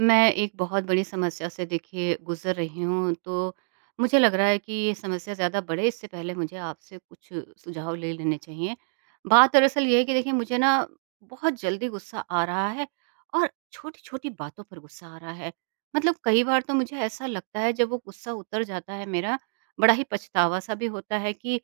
मैं एक बहुत बड़ी समस्या से देखिए गुजर रही हूँ तो मुझे लग रहा है कि ये समस्या ज़्यादा बढ़े इससे पहले मुझे आपसे कुछ सुझाव ले लेने चाहिए। बात दरअसल ये है कि देखिए मुझे ना बहुत जल्दी गुस्सा आ रहा है और छोटी-छोटी बातों पर गुस्सा आ रहा है। मतलब कई बार तो मुझे ऐसा लगता है जब वो गुस्सा उतर जाता है मेरा, बड़ा ही पछतावा-सा भी होता है कि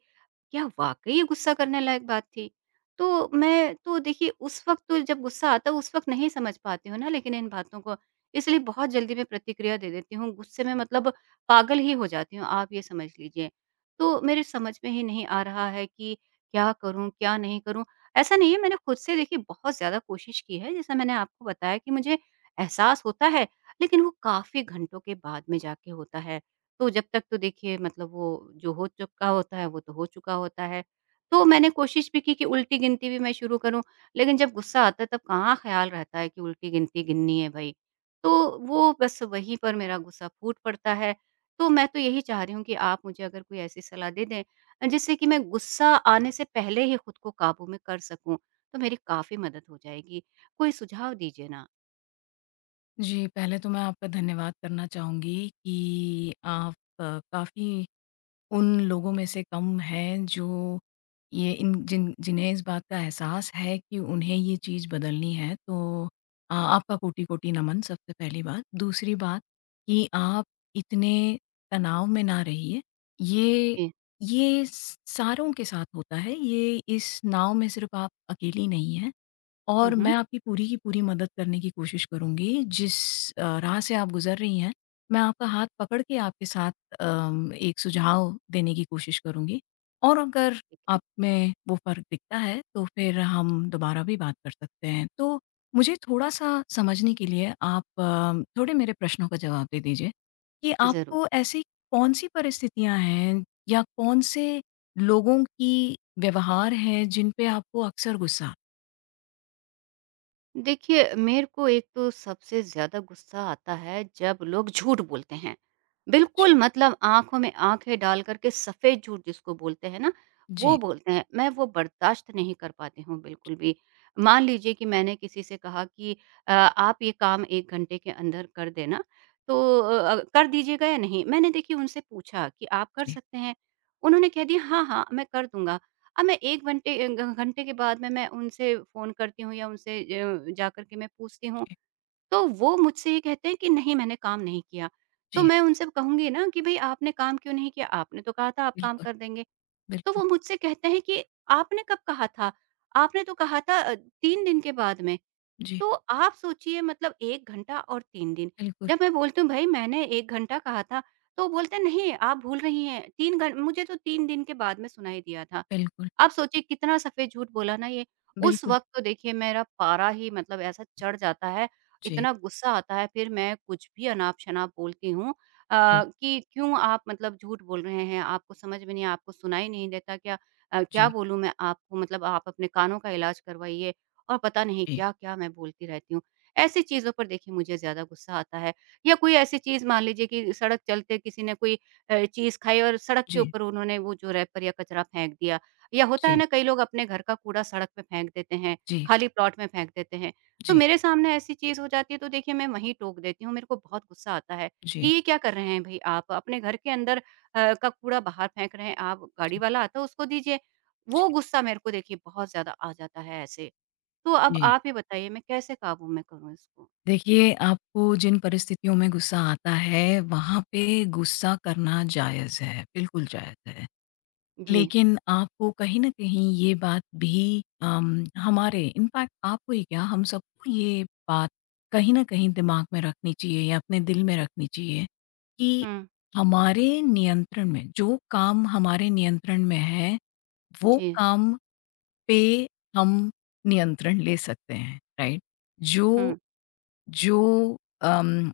क्या वाक़ई ये गुस्सा करने लायक बात थी? तो मैं तो देखिए उस वक़्त तो जब गुस्सा आता है उस वक़्त नहीं समझ पाती हूँ ना लेकिन इन बातों को इसलिए बहुत जल्दी मैं प्रतिक्रिया दे देती हूँ, गुस्से में मतलब पागल ही हो जाती हूँ, आप ये समझ लीजिए। तो मेरे समझ में ही नहीं आ रहा है कि क्या करूँ, क्या नहीं करूँ? ऐसा नहीं है मैंने खुद से देखिए बहुत ज़्यादा कोशिश की है, जैसा मैंने आपको बताया कि मुझे एहसास होता है, लेकिन वो काफ़ी घंटों के बाद में जाके होता है। तो जब तक तो देखिए मतलब वो जो हो चुका होता है, वो तो हो चुका होता है। तो मैंने कोशिश भी की कि उल्टी गिनती भी मैं शुरू करूँ, लेकिन जब गुस्सा आता है तब कहाँ ख़्याल रहता है कि उल्टी गिनती गिननी है भई। तो वो बस वहीं पर मेरा गुस्सा फूट पड़ता है। तो मैं तो यही चाह रही हूँ कि आप मुझे अगर कोई ऐसी सलाह दे दें जिससे कि मैं गुस्सा आने से पहले ही खुद को काबू में कर सकूँ, तो मेरी काफ़ी मदद हो जाएगी। कोई सुझाव दीजिए ना। जी, पहले तो मैं आपका धन्यवाद करना चाहूँगी कि आप काफ़ी उन लोगों में से कम हैं जो ये इन जिन जिन्हें इस बात का एहसास है कि उन्हें ये चीज़ बदलनी है। तो आपका कोटि-कोटि नमन सबसे पहली बात। दूसरी बात कि आप इतने तनाव में ना रहिए। ये जी। ये स सारों के साथ होता है, ये इस नाव में सिर्फ़ आप अकेली नहीं हैं। हुँ, और हुँ। मैं आपकी पूरी की पूरी मदद करने की कोशिश करूँगी। जिस राह से आप गुज़र रही हैं, मैं आपका हाथ पकड़ के आपके साथ एक सुझाव देने की कोशिश करूँगी और अगर ठीक है। आप में वो फ़र्क दिखता है, तो फिर हम दोबारा भी बात कर सकते हैं। तो मुझे थोड़ा-सा समझने के लिए आप थोड़े मेरे प्रश्नों का जवाब दे दीजिए कि ज़रूर। आपको ऐसी कौन-सी परिस्थितियाँ हैं या कौन-से लोगों की व्यवहार है, जिन पे आपको अक्सर गुस्सा आता है? देखिए, मेरे को एक तो सबसे ज़्यादा गुस्सा आता है जब लोग झूठ बोलते हैं। बिल्कुल मतलब आँखों में आँखें डाल कर के सफ़ेद झूठ जिसको बोलते हैं ना, वो जी, बोलते हैं। मैं वो बर्दाश्त नहीं कर पाती हूँ बिल्कुल भी। मान लीजिए कि मैंने किसी से कहा कि आप ये काम 1 घंटे के अंदर कर देना, तो कर दीजिएगा या नहीं? मैंने देखिए उनसे पूछा कि आप कर जी, सकते हैं? उन्होंने कह दिया हाँ, हाँ, मैं कर दूँगा। अब मैं 1 घंटे अ, घ घंटे के बाद में मैं उनसे फ़ोन करती हूँ या उनसे जाकर के मैं पूछती हूँ, जी, तो वो मुझसे ये कहते हैं कि नहीं मैंने काम नहीं किया। तो जी, मैं उनसे कहूँगी ना कि भई आपने काम क्यों नहीं किया? आपने तो कहा था आप काम बिल्कुल, कर देंगे। तो बिल्कुल, वो मुझसे कहते हैं कि आपने कब कहा था? आपने तो कहा था 3 दिन के बाद में। जी, तो आप सोचिए मतलब 1 घंटा और 3 दिन। बिल्कुल, जब मैं बोलती हूँ भई मैंने 1 घंटा कहा था, तो बोलते हैं नहीं आप भूल रही हैं 3 घं मुझे तो 3 दिन के बाद में सुनाई दिया था। बिल्कुल, आप सोचिए कितना सफ़ेद झूठ बोला ना ये। उस बिल्कुल, वक़्त तो देखिए मेरा पारा ही मतलब ऐसा चढ़ जाता है, जी, इतना गुस्सा आता है फिर मैं कुछ भी अनाप-शनाप बोलती हूँ अ, जी, कि क्यों आप मतलब झूठ बोल रहे हैं, आपको समझ में नहीं आपको सुनाई नहीं देता क्या? क्या जी, बोलूँ मैं आपको मतलब आप अपने कानों का इलाज करवाइए और पता नहीं जी, क्या-क्या मैं बोलती रहती हूँ। ऐसी चीज़ों पर देखिए मुझे ज़्यादा गुस्सा आता है या कोई ऐसी चीज़ मान लीजिए कि सड़क चलते किसी ने कोई चीज़ खाई और सड़क के जी, ऊपर उन्होंने वो जो रैपर या कचरा फेंक दिया, या होता है जी, ना कई लोग अपने घर का कूड़ा सड़क पे फेंक देते हैं, जी, खाली प्लॉट में फेंक देते हैं। तो जी, मेरे सामने ऐसी चीज़ हो जाती है तो देखिए मैं वहीं टोक देती हूँ, मेरे को बहुत गुस्सा आता है कि जी, ये क्या कर रहे हैं भई आप? अपने घर के अंदर का कूड़ा बाहर फेंक रहे हैं आप, गाड़ी जी, वाला आता है उसको दीजिए। जी, वो गुस्सा मेरे को देखिए बहुत ज़्यादा आ जाता है ऐसे। तो अब जी। आप ही बताइए मैं कैसे काबू में करूँ इसको? देखिए, आपको जिन परिस्थितियों में गुस्सा आता है, वहाँ पे गुस्सा करना जायज़ है, बिल्कुल जायज़ है। जी। लेकिन आपको कहीं न कहीं ये बात भी हमारे इनफैक्ट आपको ही क्या हम सबको ये बात कहीं न कहीं दिमाग में रखनी चाहिए या अपने दिल में रखनी चाहिए कि हुँ। हमारे नियंत्रण में जो काम हमारे नियंत्रण में है, वो जी। काम पे हम नियंत्रण ले सकते हैं, राइट? जो हुँ। जो अम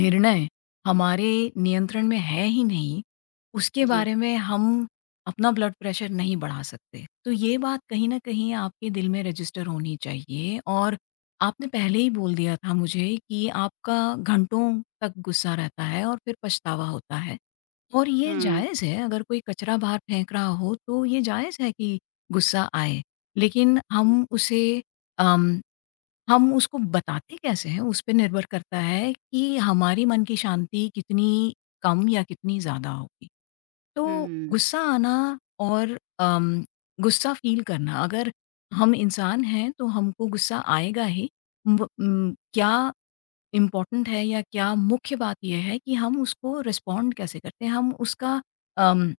निर्णय हमारे नियंत्रण में है ही नहीं, उसके जी। बारे में हम अपना ब्लड प्रेशर नहीं बढ़ा सकते। तो ये बात कहीं न कहीं आपके दिल में रजिस्टर होनी चाहिए और आपने पहले ही बोल दिया था मुझे कि आपका घंटों तक गुस्सा रहता है और फिर पछतावा होता है और ये हुँ। जायज़ है, अगर कोई कचरा बाहर फेंक रहा हो, तो ये जायज़ है कि गुस्सा आए। लेकिन जी। हम उसे अम हम उसको बताते कैसे हैं, उस पे निर्भर करता है कि हमारी मन की शांति कितनी कम या कितनी ज़्यादा होगी। तो हुँ। गुस्सा आना और गुस्सा फ़ील करना, अगर हम इंसान हैं तो हमको गुस्सा आएगा ही। क्या इम्पोर्टेंट है या क्या मुख्य बात ये है कि हम उसको रिस्पॉन्ड कैसे करते हैं, अम,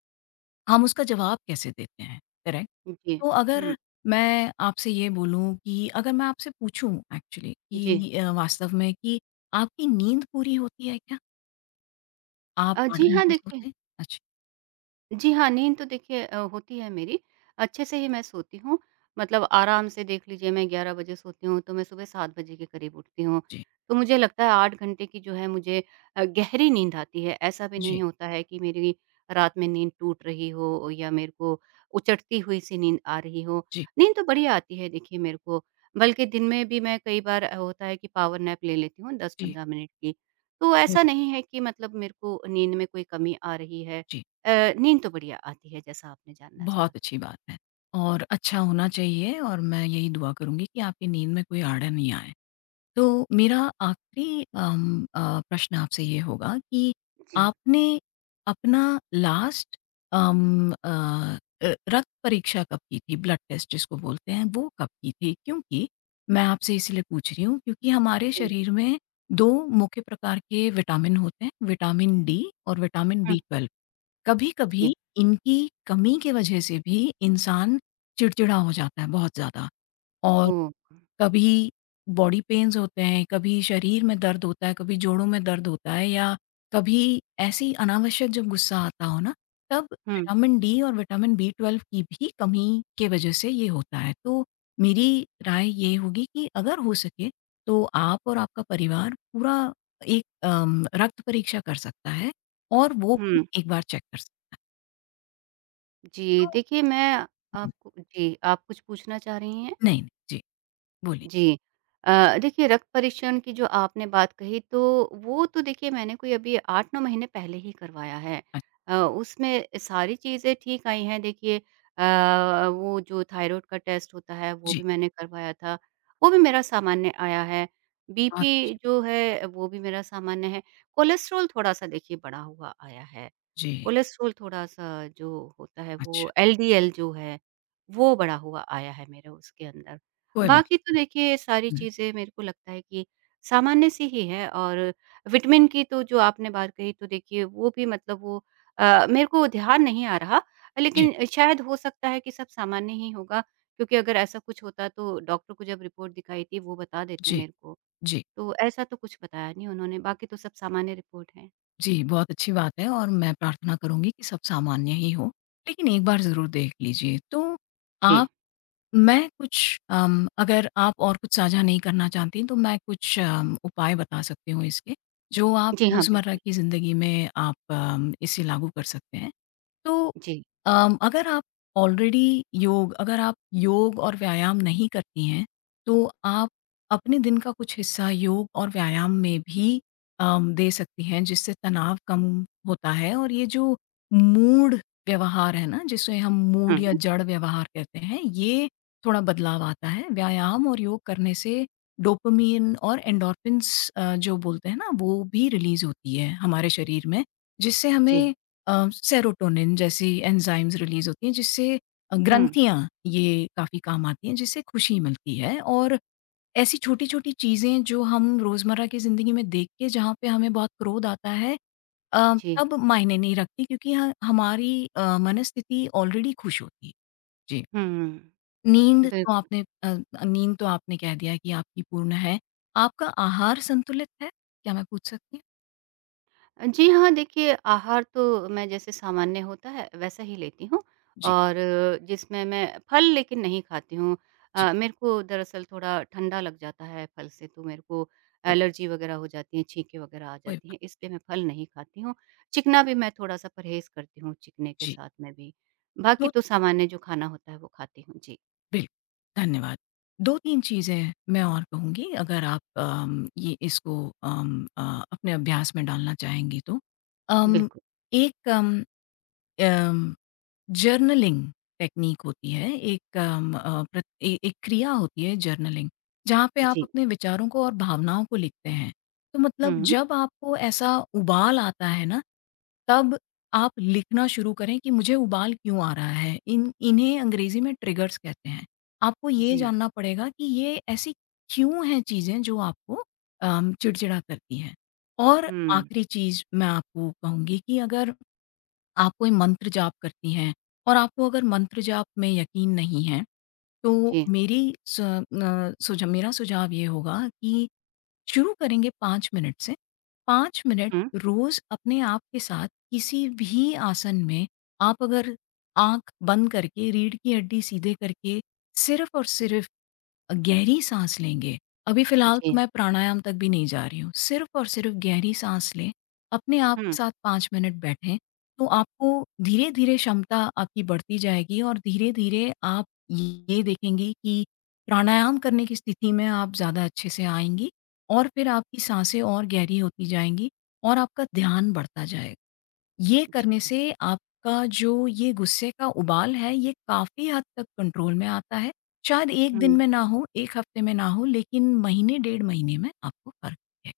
हम उसका जवाब कैसे देते हैं, करेक्ट? जी। तो हुँ। अगर मैं आपसे ये बोलूँ कि अगर मैं आपसे पूछूँ एक्चुअली जी। कि वास्तव में कि आपकी नींद पूरी होती है क्या? आप 8 जी हाँ, घंटे देखिए सोते हैं? अच्छा, जी हाँ, नींद तो देखिए होती है मेरी, अच्छे से ही मैं सोती हूँ। मतलब आराम से देख लीजिए मैं 11 बजे सोती हूँ, तो मैं सुबह 7 बजे के करीब उठती हूँ। जी, तो मुझे लगता है 8 घंटे की जो है मुझे गहरी नींद आती है। ऐसा भी नहीं जी, होता है कि मेरी रात में नींद टूट रही हो या मेरे को उचटती हुई सी नींद आ रही हो। जी, नींद तो बढ़िया आती है देखिए मेरे को, बल्कि दिन में भी मैं कई बार होता है कि पावर नैप ले लेती हूँ जी, 10-15 मिनट की। तो बहुत ऐसा अच्छी नहीं है कि मतलब मेरे को नींद में कोई कमी आ रही है जी, नींद तो बढ़िया आती है जैसा आपने जानना चाहा बहुत तो। अच्छी बात है और अच्छा होना चाहिए और मैं यही दुआ करूँगी कि आपकी नींद में कोई आड़ा नहीं आए। तो मेरा आखिरी प्रश्न आपसे ये होगा कि जी, आपने अपना लास्ट अम, अ, रक्त परीक्षा कब की थी? ब्लड टेस्ट जिसको बोलते हैं, वो कब की थी? क्योंकि मैं आपसे इसलिए पूछ रही हूँ क्योंकि जी, हमारे जी। शरीर में 2 मुख्य प्रकार के विटामिन होते हैं, विटामिन डी और विटामिन हुँ, बी 12। जी, कभी-कभी इनकी कमी की वजह से भी इंसान चिड़चिड़ा हो जाता है बहुत ज़्यादा और ओह! कभी बॉडी पेन्स होते हैं, कभी शरीर में दर्द होता है, कभी जोड़ों में दर्द होता है या कभी ऐसी अनावश्यक जब गुस्सा आता हो ना, तब हुँ, विटामिन डी और विटामिन बी 12 की भी कमी के वजह से ये होता है। तो मेरी राय ये होगी कि अगर हो सके तो आप और आपका परिवार पूरा एक रक्त परीक्षा कर सकता है और वो भी हुँ, एक बार चेक कर सकता है। जी तो देखिए मैं आपको जी, आप कुछ पूछना चाह रही हैं? नहीं, नहीं। जी, बोलिए। जी। देखिए रक्त परीक्षण की जो आपने बात कही तो वो तो देखिए मैंने कोई अभी 8-9 महीने पहले ही करवाया है। अ, उसमें सारी चीज़ें ठीक आई हैं देखिए अ, वो जो थायरॉइड का टेस्ट होता है वो भी जी, मैंने करवाया था, वो भी मेरा सामान्य आया है। बहुत बीपी अच्छी जो है वो भी मेरा सामान्य है। कोलेस्ट्रॉल थोड़ा-सा देखिए बढ़ा हुआ आया है। जी, कोलेस्ट्रॉल थोड़ा-सा जो होता है वो अच्छा। एलडीएल जो है, वो बढ़ा हुआ आया है मेरे उसके अंदर। कोई बात। बाकी तो देखिए सारी हुँ, चीज़ें मेरे को लगता है कि सामान्य सी ही है और विटामिन की तो जो आपने बात कही तो देखिए वो भी मतलब वो मेरे को ध्यान नहीं आ रहा, जी, लेकिन शायद हो सकता है कि सब सामान्य ही होगा क्योंकि अगर ऐसा कुछ होता तो डॉक्टर को जब रिपोर्ट दिखाई थी वो बता देते जी। मेरे को। जी, तो ऐसा तो कुछ बताया नहीं उन्होंने, बाकी तो सब सामान्य रिपोर्ट है। जी, बहुत अच्छी बात है और मैं प्रार्थना करूँगी कि सब सामान्य ही हो, लेकिन एक बार ज़रूर देख लीजिए। तो जी। आप, मैं कुछ अगर आप और कुछ साझा नहीं करना चाहतीं, तो मैं कुछ उपाय बता सकती हूँ इसके, जो आप जी हाँ, रोज़मर्रा बिल्कुल। की ज़िंदगी में आप इसे लागू कर सकते हैं। तो जी। अगर आप ऑलरेडी योग अगर आप योग और व्यायाम नहीं करती हैं, तो आप अपने दिन का कुछ हिस्सा योग और व्यायाम में भी दे सकती हैं, जिससे तनाव कम होता है और ये जो मूढ़ व्यवहार है ना, जिसे हम मूढ़ या हुँ। जड़ व्यवहार कहते हैं, ये थोड़ा बदलाव आता है। व्यायाम और योग करने से डोपामाइन और एंडोर्फिन्स जो बोलते हैं ना वो भी रिलीज़ होती है हमारे शरीर में, जिससे जी, हमें सेरोटोनिन जैसी एंजाइम्स रिलीज़ होती हैं जिससे हुँ, ग्रंथियाँ ये काफ़ी काम आती हैं जिससे खुशी मिलती है और ऐसी छोटी-छोटी चीज़ें जो हम रोज़मर्रा की ज़िंदगी में देख के जहाँ पे हमें बहुत क्रोध आता है जी, तब मायने नहीं रखती क्योंकि ह हमारी मनस्थिति ऑलरेडी खुश होती है। जी। हुँ, नींद तो बिल्कुल। नींद तो आपने कह दिया कि आपकी पूर्ण है। आपका आहार संतुलित है? क्या मैं पूछ सकती हूँ? जी हाँ, देखिए आहार तो मैं जैसे सामान्य होता है वैसा ही लेती हूँ जी, और जिसमें मैं फल लेकिन नहीं खाती हूँ। जी, मेरे को दरअसल थोड़ा ठंडा लग जाता है फल से तो मेरे को कोई एलर्जी वग़ैरह हो जाती है, छींकें वग़ैरह आ कोई जाती हैं, बात। इसलिए मैं फल नहीं खाती हूँ। चिकना भी मैं थोड़ा-सा परहेज़ करती हूँ चिकने के जी, साथ में भी। बाकी तो तो सामान्य जो खाना होता है वो खाती हूँ। जी, बिल्कुल, धन्यवाद। 2-3 चीज़ें मैं और कहूँगी अगर आप ये इसको अपने अभ्यास में डालना चाहेंगी तो। अम, बिल्कुल, एक अम, अम जर्नलिंग टेक्नीक होती है, एक अम, अ, प्र ए एक क्रिया होती है जर्नलिंग, जहाँ पे आप जी। अपने विचारों को और भावनाओं को लिखते हैं। तो मतलब हुँ, जब आपको ऐसा उबाल आता है ना, तब आप लिखना शुरू करें कि मुझे उबाल क्यों आ रहा है? इन इन्हें अंग्रेज़ी में ट्रिगर्स कहते हैं। आपको ये जी, जानना पड़ेगा कि ये ऐसी क्यों हैं चीज़ें जो आपको चिड़चिड़ा करती हैं। और हुँ, आखिरी चीज़ मैं आपको कहूँगी कि अगर आप कोई मंत्र जाप करती हैं और आपको अगर मंत्र जाप में यकीन नहीं है, तो जी, मेरी स अ, सुझा मेरा सुझाव ये होगा कि शुरू करेंगे 5 मिनट से। 5 मिनट हुँ, रोज़ अपने आप के साथ किसी भी आसन में आप अगर आँख बंद करके रीढ़ की हड्डी सीधे करके सिर्फ़ और सिर्फ़ गहरी साँस लेंगे। अभी फ़िलहाल तो जी। मैं प्राणायाम तक भी नहीं जा रही हूँ। सिर्फ़ और सिर्फ़ गहरी साँस लें, अपने आप के हुँ, साथ 5 मिनट बैठें, तो आपको धीरे-धीरे क्षमता आपकी बढ़ती जाएगी और धीरे-धीरे आप ये देखेंगी कि प्राणायाम करने की स्थिति में आप ज़्यादा अच्छे से आएँगी और फिर आपकी साँसें और गहरी होती जाएँगी और आपका ध्यान बढ़ता जाएगा। ये जी। करने से आपका जो ये गुस्से का उबाल है, ये काफ़ी हद तक कंट्रोल में आता है। शायद 1 दिन हुँ, में ना हो, 1 हफ्ते में ना हो, लेकिन महीने 1.5 महीने में आपको फ़र्क है।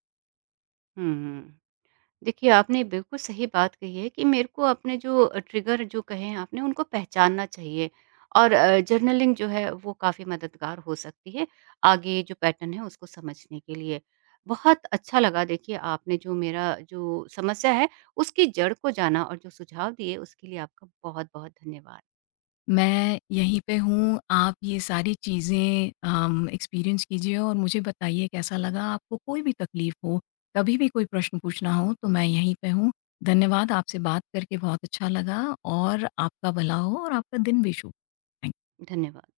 हुँ। देखिए, आपने बिल्कुल सही बात कही है कि मेरे को अपने जो ट्रिगर जो कहे हैं आपने उनको पहचानना चाहिए और जर्नलिंग जो है वो काफ़ी मददगार हो सकती है, आगे जो पैटर्न है उसको समझने के लिए। बहुत अच्छा लगा देखिए आपने जो मेरा जो समस्या है उसकी जड़ को जाना और जो सुझाव दिए उसके लिए आपका बहुत-बहुत धन्यवाद। मैं यहीं पे हूँ, आप ये सारी चीज़ें एक्सपीरियंस कीजिए और मुझे बताइए कैसा लगा। आपको कोई भी तकलीफ़ हो, कभी भी कोई प्रश्न पूछना हो तो मैं यहीं पे हूँ। धन्यवाद, आपसे बात करके बहुत अच्छा लगा और आपका भला हो और आपका दिन भी शुभ। Thank you. धन्यवाद।